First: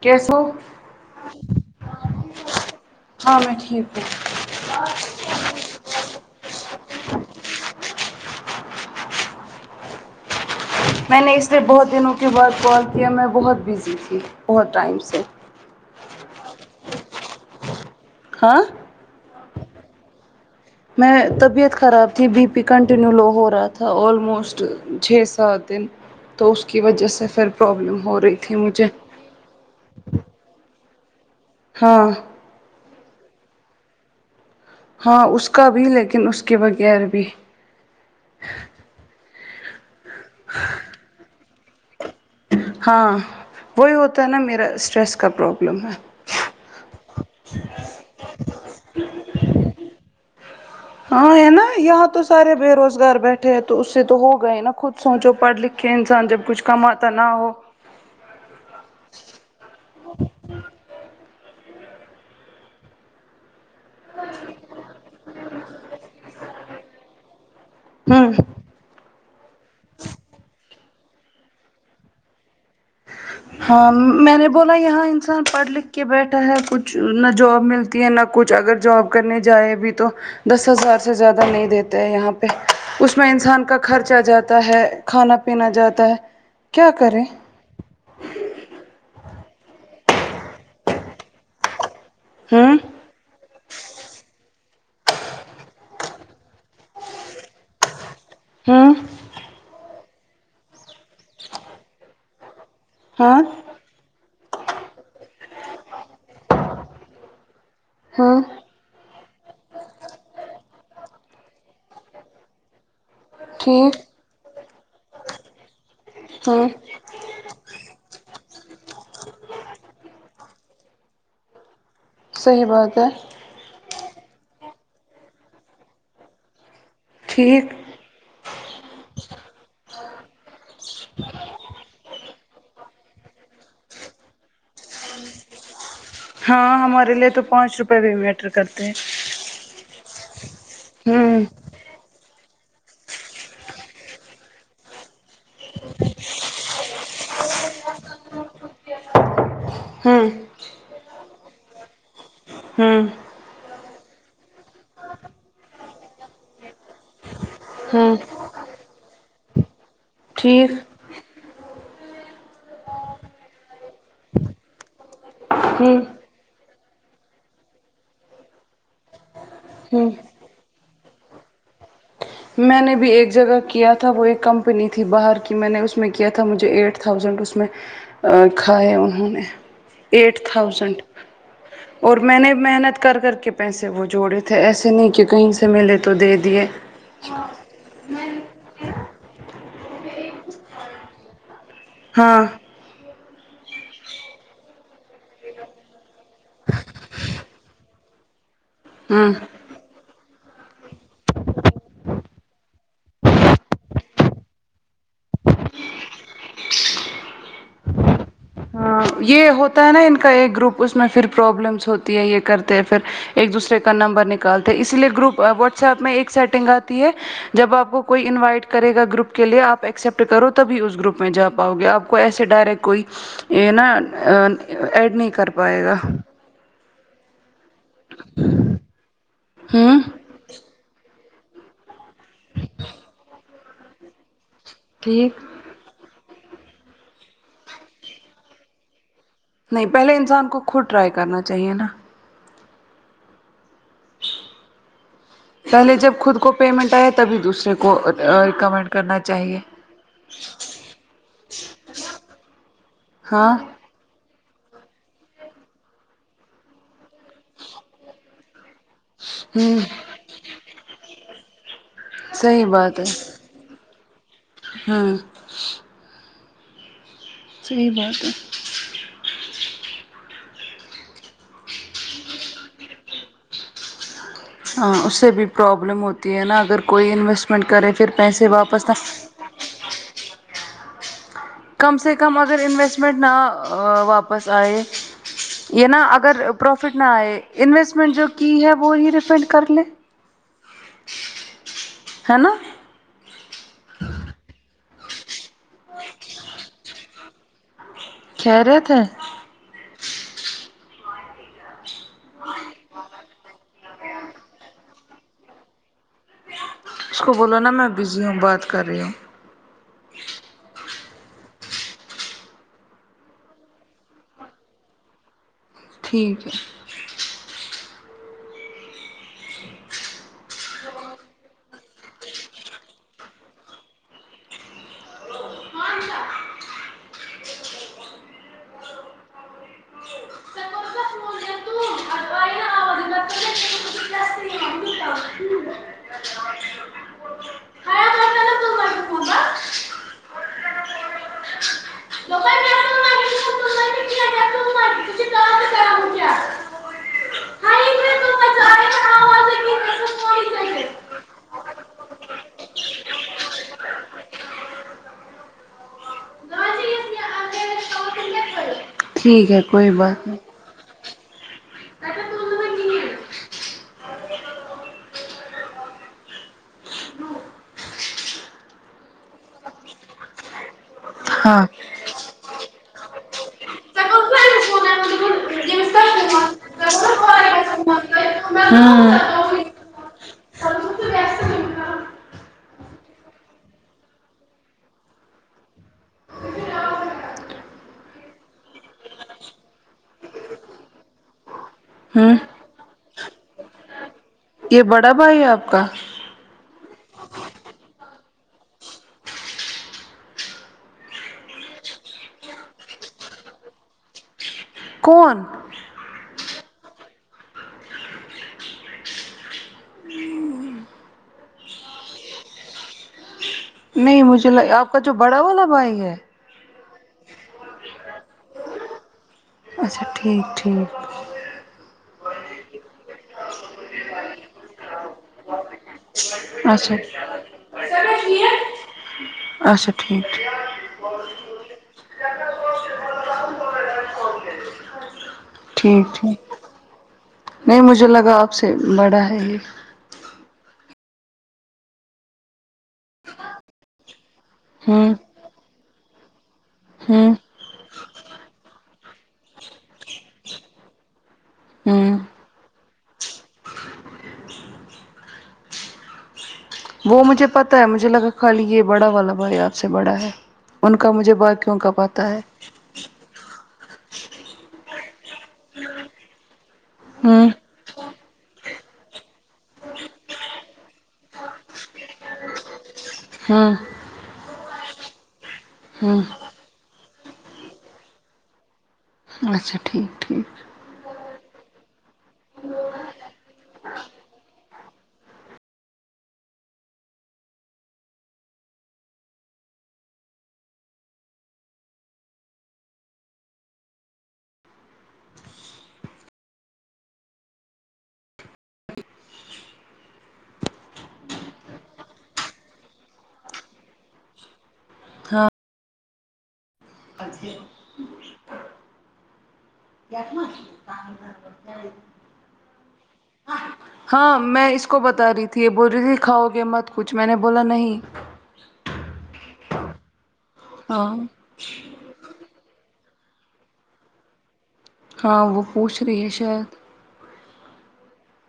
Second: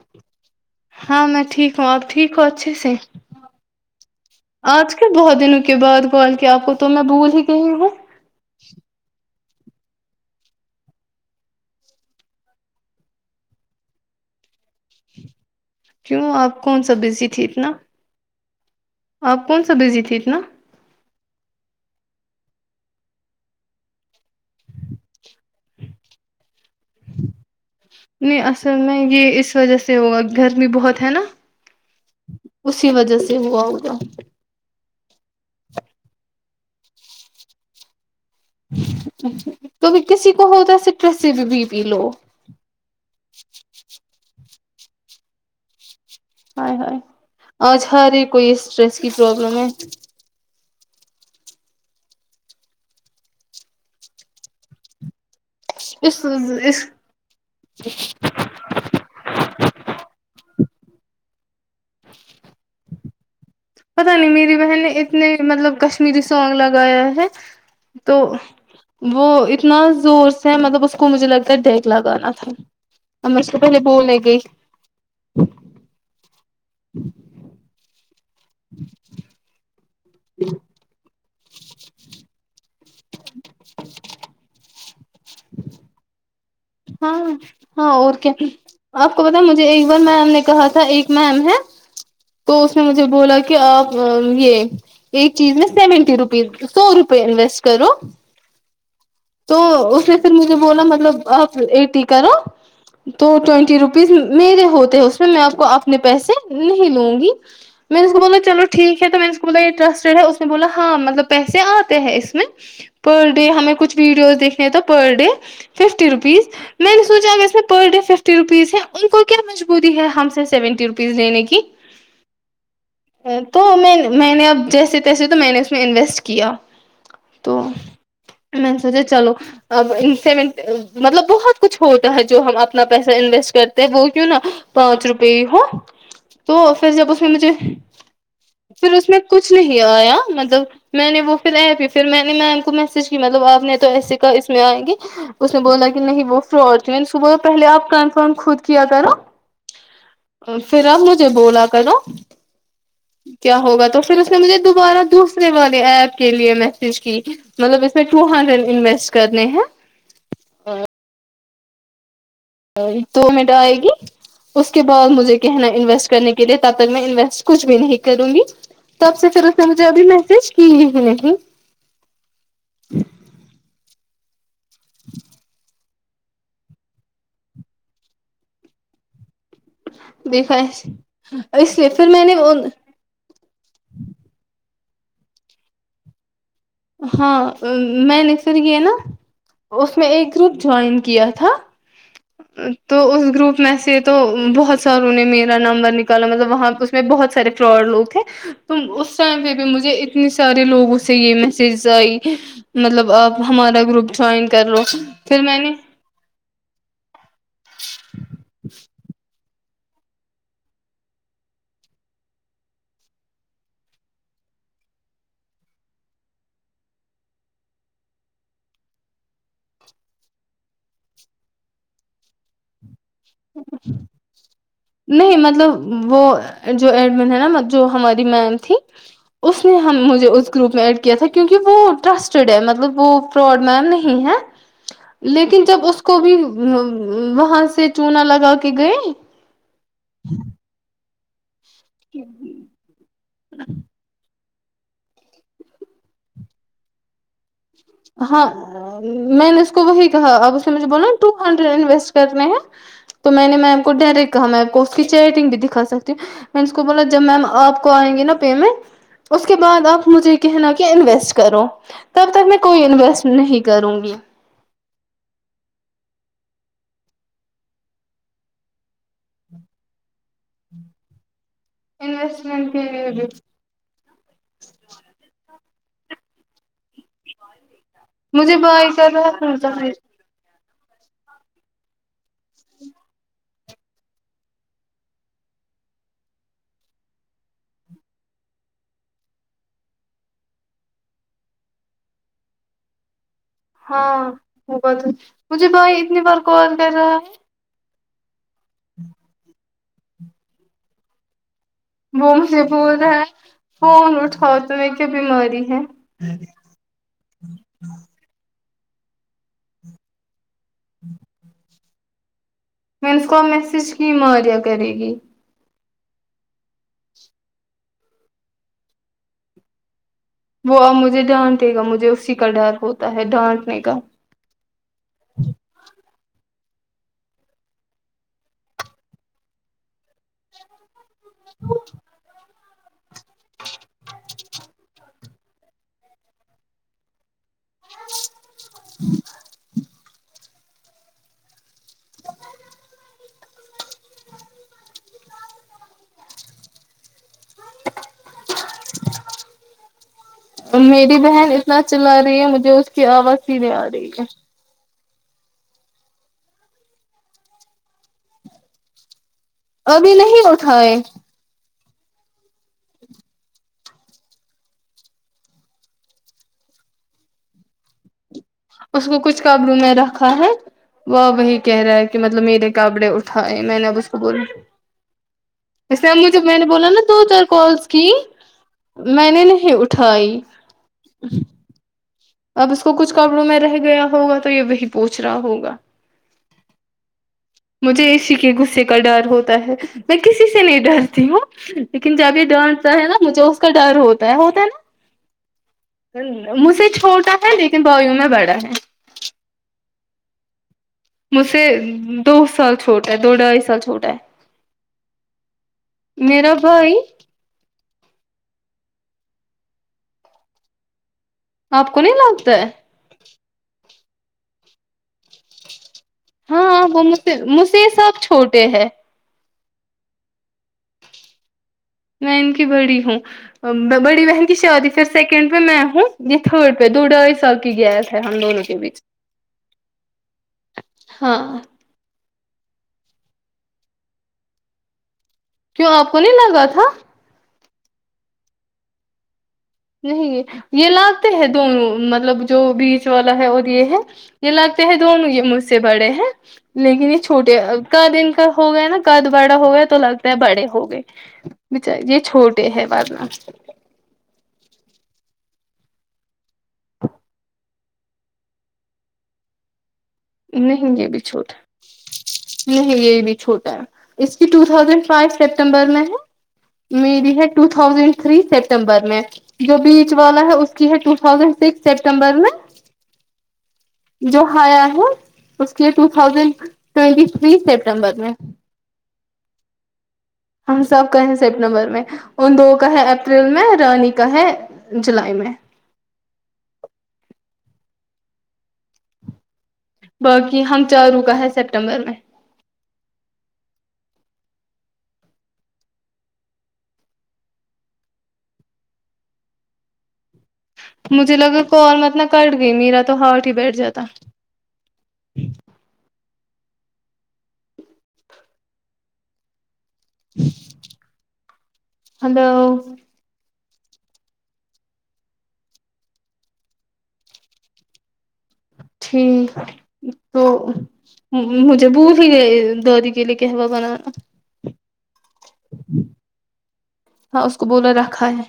کیسے ہو ہاں میں ٹھیک ہوں آپ ٹھیک ہو اچھے سے ہاں میں ٹھیک ہوں آج کل بہت دنوں کے بعد کال کیا آپ کو تو میں بھول ہی گئی ہو میں نے اس لیے بہت دنوں کے بعد کال کیا میں بہت بزی تھی بہت ٹائم سے کیوں آپ کون سا بزی تھی اتنا ہاں آپ کون سا بزی تھی اتنا میں طبیعت خراب تھی بی پی کنٹینیو لو ہو رہا تھا آلموسٹ چھ سات دن تو اس کی وجہ سے پھر پرابلم ہو رہی نہیں تھی اصل مجھے میں یہ اس وجہ سے ہوگا گرمی بہت ہے نا ہاں اسی وجہ سے ہوا ہوگا ہاں اس کا بھی لیکن اس کے بغیر بھی تو کسی کو ہوتا ہے سٹرس سے بھی بی پی لو ہاں وہی ہوتا ہے نا میرا اسٹریس کا پرابلم ہے ہائے ہائے آج ہر ایک کو کوئی اسٹریس کی پرابلم ہے ہاں ہے نا یہاں تو سارے بے روزگار بیٹھے ہیں تو اسے تو ہوگا ہی نا خود سوچو پڑھ لکھ کے اس انسان جب اس کچھ اس کماتا نہ ہو اس [inaudible] پتا نہیں میری بہن نے اتنے مطلب کشمیری سانگ لگایا ہے تو ہوں وہ اتنا زور سے ہے مطلب اس مجھے لگتا دیگ لگانا تھا اب میں اس کو پہلے بولنے گئی اتنا یہاں انسان پڑھ لکھ کے بیٹھا ہے کچھ نہ جوب ملتی ہے نہ کچھ اگر جاب کرنے جائے بھی تو دس ہزار سے زیادہ نہیں دیتا یہاں اس میں انسان کا خرچہ جاتا ہے کھانا پینا جاتا ہے کیا ہاں کریں ہاں اور کیا آپ کو بتا مجھے ایک بار میم نے کہا تھا ایک میم ہے تو اس ہوں نے مجھے بولا کے آپ یہ ایک چیز میں سیونٹی روپیز سو روپئے انویسٹ کرو ہوں تو اس نے پھر مجھے بولا مطلب آپ ایٹی کرو تو ہاں ٹوینٹی روپ میرے ہوتے ہیں اس میں میں آپ کو اپنے پیسے نہیں لوں گی میں نے اس کو بولا ہوں چلو ٹھیک ہے تو میں نے اس کو بولا یہ ٹرسٹ ہے اس نے بولا ہاں مطلب پیسے آتے ہیں اس میں پر ڈے ہمیں کچھ ٹھیک ویڈیوز دیکھنے تو پر ڈے ففٹی روپیز ہوں میں نے سوچا اگر اس میں پر ڈے ففٹی روپیز ہے ان کو کیا مجبوری ہے ہم سے سیونٹی روپیز لینے کی صحیح بات ہے تو میں میں نے اب جیسے تیسے تو میں نے اس میں انویسٹ کیا تو ٹھیک میں نے سوچا چلو اب انم مطلب بہت کچھ ہوتا ہے جو ہم اپنا پیسہ انویسٹ کرتے ہیں وہ کیوں نہا پانچ روپی ہی ہو تو ہاں پھر جب ہمارے اس میں لیے تو مجھے پانچ روپئے بھی میٹر کرتے پھر ہیں اس میں کچھ نہیں آیا مطلب میں نے وہ ہوں پھر ای پ پھر میں نے میم کو میسج کی مطلب آپ نے تو ایسے کہا اس میں آئیں گے اس نے بولا کہ نہیں وہ فراڈ تھی میں نے صبح پہلے آپ کنفرم خود کیا کرو ہوں پھر آب مجھے بولا کرو ہوں کیا ہوگا تو پھر اس نے مجھے دوبارہ دوسرے والے ایپ کے لیے میسج کی مطلب اس میں ہوں ٹو ہنڈریڈ انویسٹ کرنے ہیں ٹھیک وہی تو میٹو آئے گی اس کے بعد مجھے کہنا ہے ہوں انویسٹ کرنے کے لیے تب تک میں انویسٹ کچھ بھی نہیں کروں گی تب سے پھر اس نے مجھے ابھی ہوں میسج کی ہی نہیں میں نے بھی ایک جگہ کیا تھا وہ ایک کمپنی تھی باہر کی میں نے اس میں کیا تھا مجھے ایٹ تھاؤزینڈ اس میں کھایا انہوں نے ایٹ دیکھا تھاؤزینڈ اس لیے پھر اور میں نے محنت کر کر کے پیسے وہ جوڑے تھے ایسے نہیں کہ کہیں سے ملے تو دے دیے ہاں میں نے پھر یہ نا اس میں ایک گروپ جوائن کیا تھا ہاں تو اس گروپ میں سے تو بہت ساروں نے میرا نمبر ن نکلا مطلب وہاں پہ اس میں بہت سے فراڈ لوگ تھے تو اس ہوں ٹائم پ پھر مجھے اتنے سارے لگوں سے یہ میں سرزئی مطلب آپ ہمارا گروپ جوائن کر لو پھر میں نے [inaudible] یہ ہوتا ہے نا ان کا ایک گروپ اس میں پھر پرابلمس ہوتی ہے یہ کرتے ہیں پھر ایک دوسرے کا نمبر نکالتے اسی لیے گروپ واٹس ایپ میں ایک سیٹنگ آتی ہے جب آپ کو کوئی انوائٹ کرے گا گروپ کے لیے آپ ایکسپٹ کرو تبھی اس گروپ میں جا پاؤ گے آپ کوئی ایسے ڈائریکٹ کوئی یہ نا ایڈ نہیں کر پائے گا مطلب وہ جو ایڈ مین ہے نا جو ہماری میم تھی اس نے ہوں مجھے اس گروپ میں ایڈ کیا تھا کہ کیونکہ وہ ٹرسٹڈ ہے مطلب وہ فراڈ میم نہیں ہے ٹھیک لیکن جب اس کو بھی وہاں سے چونا لگا کے گئے نہیں پہلے انسان کو خود ٹرائی کرنا چاہیے نا [inaudible] پہلے جب خود کو پیمنٹ آیا تبھی دوسرے کو ہاں ریکمینڈ کرنا میں چاہیے نے اس کو وہی کہا اب اس نے مجھے بولا ٹو ہنڈریڈ انویسٹ کرنے ہیں تو میں ہاں نے میم کو ڈائریکٹ کہا میں آپ کو اس کی چیٹنگ بھی دکھا سکتی ہوں میں اس کو بولا جب میم آپ کو آئیں گی نا پیمنٹ اس کے ہوں بعد آپ مجھے یہ کہنا کہ انویسٹ کرو تب تک میں صحیح کوئی بات ہے انویسٹ نہیں کروں گی ہاں صحیح بات ہے انوسٹمنٹ کے اس سے بھی پرابلم ہوتی ہے نا اگر کوئی انویسٹمنٹ کرے پھر پیسے مجھے بائی واپس نہ کر رہ [unintelligible] کم سے کم اگر انویسٹمنٹ نا واپس آئے یہ نا اگر پروفٹ نہ آئے انویسٹمنٹ جو کی ہے وہ ہی ریفنڈ کر لے ہے نا ہاں وہ بات مجھے بھائی اتنی بار کل کر رہا ہے خیریت ہے وہ مجھے بول رہا ہے فون اٹھاؤ تمہیں کیا بیماری ہے اس کو بولو نا میں بزی ہوں بات کر رہی ہوں میں اس کو میسج کی ماریا کرے گی ٹھیک ہے وہ اب مجھے ڈانٹے گا مجھے اسی کا ڈر ہوتا ہے ڈانٹنے کا [inaudible] [inaudible] ہے [inaudible] [inaudible] [inaudible] [inaudible] میری بہن اتنا چلا رہی ہے مجھے اس کی آواز سنے آ رہی ہے ٹھیک ہے کوئی ابھی بات نہیں رکھاے اس کو کچھ قبر میں رکھا ہے وہ وہی ہاں کہہ رہا ہے کہ مطلب مطلب میرے کپڑے اٹھائے میں نے اب اس کو بولا ایسا مجھے میں نے بولا نا دو چار کالس کی میں ہاں نے ہوں نہیں اٹھائی اب اس کو کچھ کپڑوں میں رہ گیا ہوگا تو یہ وہی پوچھ رہا ہوگا مجھے اسی کے غصے کا ڈر ہوتا ہے میں کسی سے نہیں ڈرتی ہوں لیکن جب یہ ڈانٹا ہے نا مجھے اس کا ڈر ہوتا ہے ہوتا ہے یہ بڑا بھائی ہے آپ کا مجھ سے چھوٹا ہے لیکن بائییوں میں بڑا ہے مجھ سے دو سال چھوٹا ہے دو ڈھائی سال چھوٹا ہے کون میرا بھائی آپ کو نہیں لگتا ہے نہیں مجھے لگا آپ کا جو بڑا والا بھائی ہے ہاں وہ مج مجھ سے یہ سب چھوٹے ہے اچھا ٹھیک ٹھیک میں ان کی بڑی ہوں بڑی بہن کی شادی پھر سیکنڈ پے میں ہوں جی تھرڈ پہ اچھا دو ڈھائی سال کی گیس ہے ہم دونوں کے بیچ اچھا ٹھیک ہاں کیوں ٹھیک آپ کو نہیں ٹھیک لگا تھا نہیں مجھے لگا آپ سے بڑا ہے یہ نہیں یہ لگتے ہیں دونوں مطلب جو بیچ والا ہے اور یہ ہے یہ لگتے ہیں ہوں دونوں یہ مجھ سے بڑے ہیں لیکن یہ ہوں چھوٹے کاد ان کا ہو گیا نا کاد بڑا ہو گیا تو لگتا ہے بڑے ہو گئے بچار ہوں یہ چھوٹے ہے بعد میں وہ مجھے پتہ ہے مجھے لگا خالی یہ بڑا والا بھائی آپ سے بڑا ہے ان نہیں یہ کا بھی مجھے چھوٹا باقیوں کا پتاہ ہے نہیں یہ بھی چھوٹا ہے اس کی ٹو تھاؤزینڈ فائیو سپٹمبر میں ہے میری ہے ہوں ٹو تھا تھازینڈ تھری سپٹمبر میں جو بیچ والا ہے اس کی ہے ٹو تھازینڈ سکس سپٹمبر میں ہاں جو کھایا ہے اس کے ٹو ہوں ٹھوسند ٹوئنٹی تری ستمبر میں اچھا ٹھیک ٹھیک ہم سب کا ہے سپٹمبر میں ان دو کا ہے اپریل میں رانی کا ہے جولائی میں باقی ہم چاروں کا ہے سپٹمبر میں مجھے لگا کال مطلب کٹ گئی میرا تو ہارٹ ہی بیٹھ جاتا ہاں ہیلو ہاں میں اس کو بتا رہی تھی یہ بول رہی تھی کھاؤ گے مت کچھ میں نے بولا نہیں ٹھیک تو ہاں مجھے بھول ہی گئی کے لیے کے ہوا بھرنا ہاں وہ پوچھ رہی ہے شاید ہاں اس کو بلا رکھا ہے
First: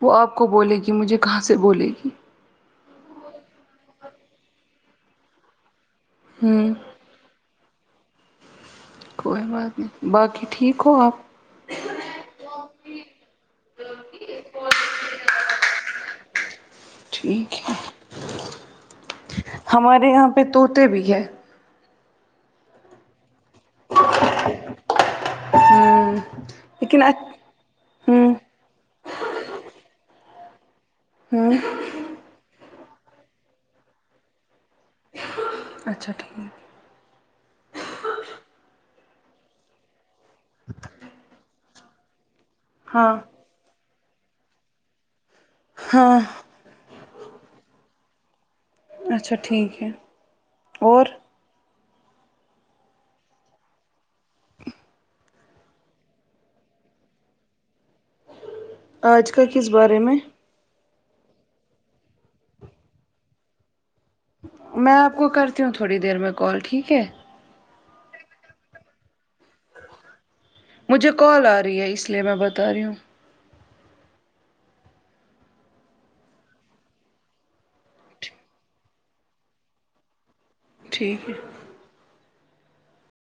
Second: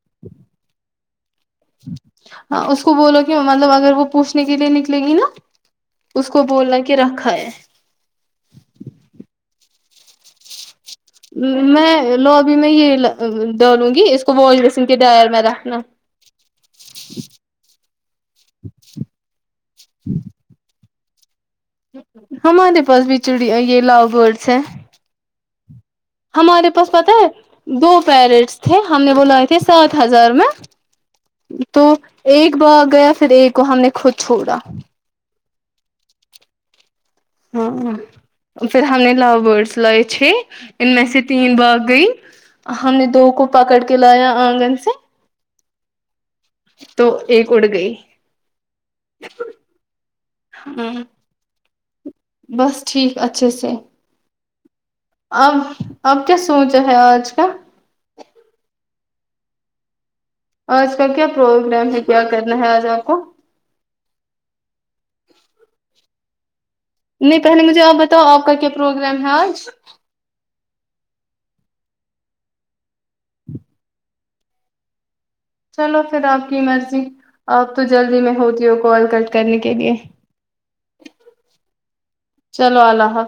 وہ آپ کو بولے گی مجھے کہاں سے بولے گی ہاں اس کو بولو کہ مطلب اگر وہ پوچھنے کے لیے نکلے گی نا اس کو ہوں بولنا کی رکھا ہے کوئی بات نہیں باقی ٹھیک ہو آپ میں لوابی میں یہ ڈالوں گی اس کو واش بیسن کے ڈائر میں رکھنا ٹھیک ہے ہمارے یہاں پہ طوطے بھی ہے ہمارے پاس بھی چڑی یہ لوو برڈز ہے ہوں ہمارے پاس لیکن پتہ ہے دو ہوں پیرٹس تھے ہم نے ب لائے تھے سات ہزار میں ہوں تو ایک بهگ گیا پھر ایک کو ہم نے خود چھوڑا اچھا ٹھیک ہے ہاں پھر ہم نے لاو برڈس لائے چھے ان میں سے تین باگ گئی ہم نے ہاں دو کو پکڑ کے لایا آنگن سے ہاں تو ایک اڑ گئی اچھا ٹھیک ہے ہاں اور بس ٹھیک اچھے سے اب اب کیا سوچا ہے آج کا آج کا کس بارے میں آج کا کیا پروگرام ہے کیا کرنا ہے آج آپ کو میں آپ کو کرتی ہوں تھوڑی دیر میں کال ٹھیک ہے نہیں پہلے مجھے آپ بتاؤ آپ کا کیا پروگرام ہے آج مجھے کال آ رہی ہے اس لیے میں بتا رہی ہوں چلو پھر آپ کی مرضی اپ تو جلدی میں ہوتی ہو کال کٹ کرنے کے لیے ٹھیک ہے چلو اللہ حا